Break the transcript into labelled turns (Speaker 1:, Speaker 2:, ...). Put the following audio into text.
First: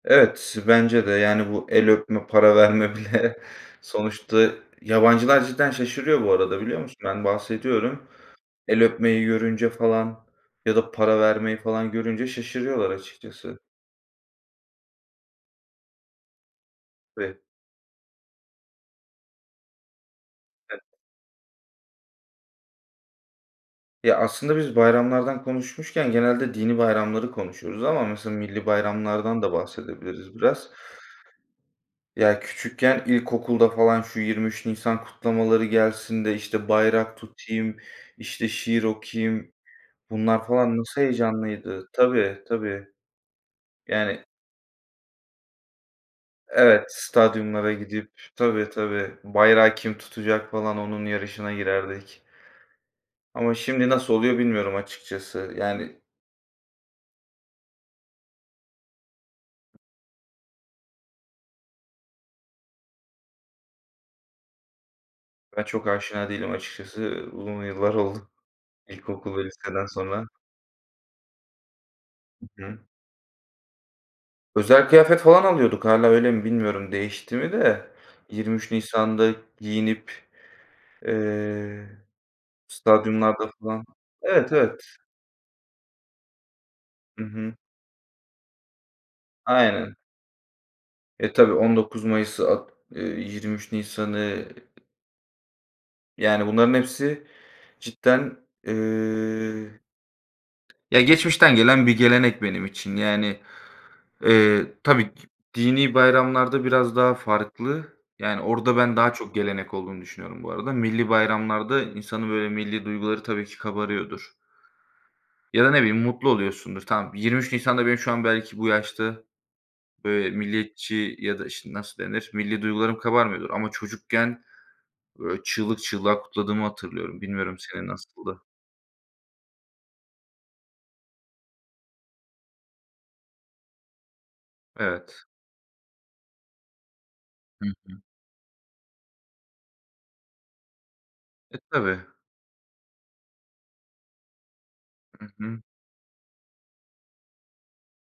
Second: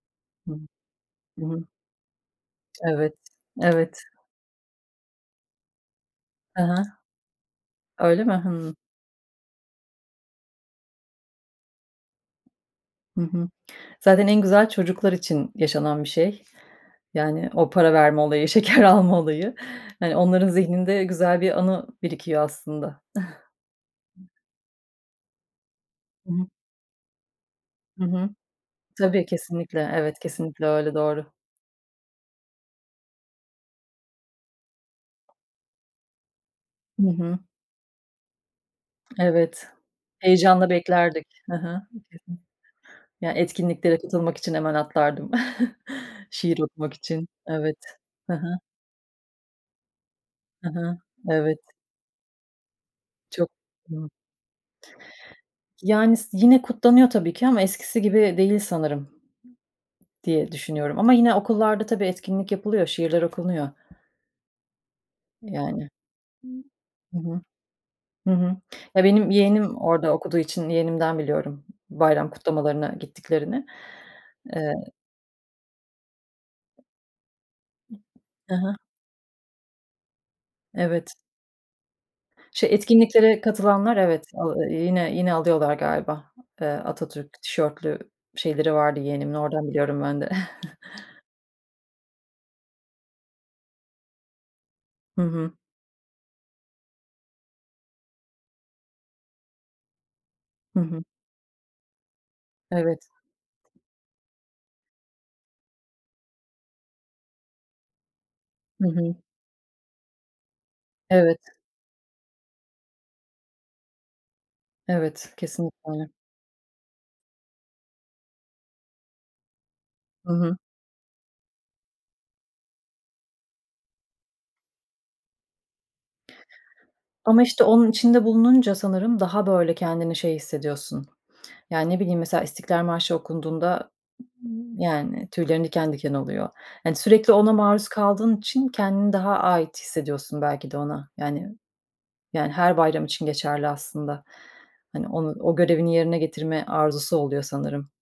Speaker 1: Hıı,
Speaker 2: Evet, bence de.
Speaker 1: hı
Speaker 2: Yani,
Speaker 1: hı.
Speaker 2: bu el öpme, para verme
Speaker 1: Evet,
Speaker 2: bile
Speaker 1: evet.
Speaker 2: sonuçta Yabancılar cidden şaşırıyor bu arada
Speaker 1: Hı
Speaker 2: biliyor
Speaker 1: hı.
Speaker 2: musun? Ben bahsediyorum.
Speaker 1: Öyle mi? Hımm.
Speaker 2: El öpmeyi görünce falan ya da para vermeyi falan görünce şaşırıyorlar
Speaker 1: Hı hı.
Speaker 2: açıkçası.
Speaker 1: Zaten en güzel çocuklar için yaşanan bir şey.
Speaker 2: Vi
Speaker 1: Yani, o para verme olayı, şeker alma olayı. Hani, onların
Speaker 2: Evet.
Speaker 1: zihninde güzel bir anı birikiyor aslında.
Speaker 2: Ya, aslında biz bayramlardan konuşmuşken
Speaker 1: Hı hı.
Speaker 2: genelde dinî bayramları konuşuyoruz ama
Speaker 1: Hı hı.
Speaker 2: mesela millî
Speaker 1: Tabii,
Speaker 2: bayramlardan da
Speaker 1: kesinlikle. Evet,
Speaker 2: bahsedebiliriz
Speaker 1: kesinlikle
Speaker 2: biraz.
Speaker 1: öyle. Doğru.
Speaker 2: Ya, küçükken ilkokulda falan, "Şu 23 Nisan kutlamaları gelsin de, işte,
Speaker 1: Hı
Speaker 2: bayrak
Speaker 1: hı.
Speaker 2: tutayım, işte, şiir okuyayım."
Speaker 1: Evet.
Speaker 2: Βunlar
Speaker 1: Heyecanla
Speaker 2: falan nasıl
Speaker 1: beklerdik. Hı hı.
Speaker 2: heyecanlıydı. Tabii,
Speaker 1: [unintelligible]
Speaker 2: tabii.
Speaker 1: Yani, etkinliklere
Speaker 2: Yani
Speaker 1: katılmak için hemen atlardım. Şiir
Speaker 2: Evet,
Speaker 1: okumak için.
Speaker 2: stadyumlara
Speaker 1: Evet.
Speaker 2: gidip
Speaker 1: Hı hı.
Speaker 2: Tabii, tabii, "Bayrağı kim tutacak?"
Speaker 1: Hı
Speaker 2: falan
Speaker 1: hı.
Speaker 2: onun yarışına
Speaker 1: Evet.
Speaker 2: girerdik.
Speaker 1: Çok.
Speaker 2: Ama şimdi
Speaker 1: Hıı.
Speaker 2: nasıl oluyor bilmiyorum açıkçası. Yani
Speaker 1: Yani s yine kutlanıyor tabii ki ama eskisi gibi değil sanırım diye düşünüyorum ama yine okullarda tabii etkinlik yapılıyor, şiirler okunuyor.
Speaker 2: Ben çok
Speaker 1: Yani.
Speaker 2: aşina değilim açıkçası.
Speaker 1: Hı
Speaker 2: Iıı,
Speaker 1: hı.
Speaker 2: uzun yıllar oldu
Speaker 1: Hı hı. Ya, benim
Speaker 2: ilkokul ve
Speaker 1: yeğenim
Speaker 2: liseden
Speaker 1: orada
Speaker 2: sonra.
Speaker 1: okuduğu için yeğenimden biliyorum bayram
Speaker 2: Hı hı.
Speaker 1: kutlamalarına gittiklerini. Eee
Speaker 2: Özel kıyafet falan alıyorduk, Hâlâ öyle mi, bilmiyorum, değişti mi de.
Speaker 1: Hı
Speaker 2: 23
Speaker 1: hı.
Speaker 2: Nisan'da giyinip,
Speaker 1: Evet.
Speaker 2: eee,
Speaker 1: Şey, etkinliklere
Speaker 2: stadyumlarda falan.
Speaker 1: katılanlar evet,
Speaker 2: Evet,
Speaker 1: al eee,
Speaker 2: evet.
Speaker 1: yine yine alıyorlar galiba, eee,
Speaker 2: Hı
Speaker 1: Atatürk
Speaker 2: hı.
Speaker 1: tişörtlü şeyleri vardı yeğenimin. Oradan
Speaker 2: Aynen.
Speaker 1: biliyorum ben de.
Speaker 2: E, tabii 19 Mayıs At eee, 23 Nisan'ı
Speaker 1: Hı hı.
Speaker 2: Yani, bunların hepsi cidden eee
Speaker 1: Hı
Speaker 2: Ya,
Speaker 1: hı.
Speaker 2: geçmişten gelen bir gelenek benim için.
Speaker 1: Evet.
Speaker 2: Yani, eee, tabii ki dinî bayramlarda biraz daha farklı. Yani orada
Speaker 1: Hı
Speaker 2: ben daha
Speaker 1: hı.
Speaker 2: çok gelenek olduğunu düşünüyorum bu arada. Millî
Speaker 1: Evet.
Speaker 2: bayramlarda insanın, böyle, millî duyguları tabii ki kabarıyordur.
Speaker 1: Evet,
Speaker 2: Ya da,
Speaker 1: kesinlikle
Speaker 2: ne bileyim,
Speaker 1: öyle.
Speaker 2: mutlu oluyorsundur. Tamam, 23 Nisan'da benim şu an belki bu yaşta, böyle,
Speaker 1: Hı hı.
Speaker 2: milliyetçi Ya da, işte, nasıl denir? Millî duygularım kabarmıyordur ama çocukken, böyle, çığlık çığlığa kutladığımı hatırlıyorum.
Speaker 1: Ama,
Speaker 2: Bilmiyorum
Speaker 1: işte,
Speaker 2: senin
Speaker 1: onun içinde
Speaker 2: nasıldı?
Speaker 1: bulununca sanırım daha, böyle, kendini şey hissediyorsun: Ya, ne bileyim, mesela İstiklal Marşı okunduğunda,
Speaker 2: Evet.
Speaker 1: yani, tüylerin diken diken oluyor. Hani, sürekli ona
Speaker 2: Hı
Speaker 1: maruz
Speaker 2: hı.
Speaker 1: kaldığın için kendini daha ait hissediyorsun belki de ona. Yani
Speaker 2: E, tabii.
Speaker 1: yani, her bayram için geçerli aslında. Hani,
Speaker 2: Hı
Speaker 1: onu o
Speaker 2: hı.
Speaker 1: görevini yerine getirme arzusu oluyor sanırım.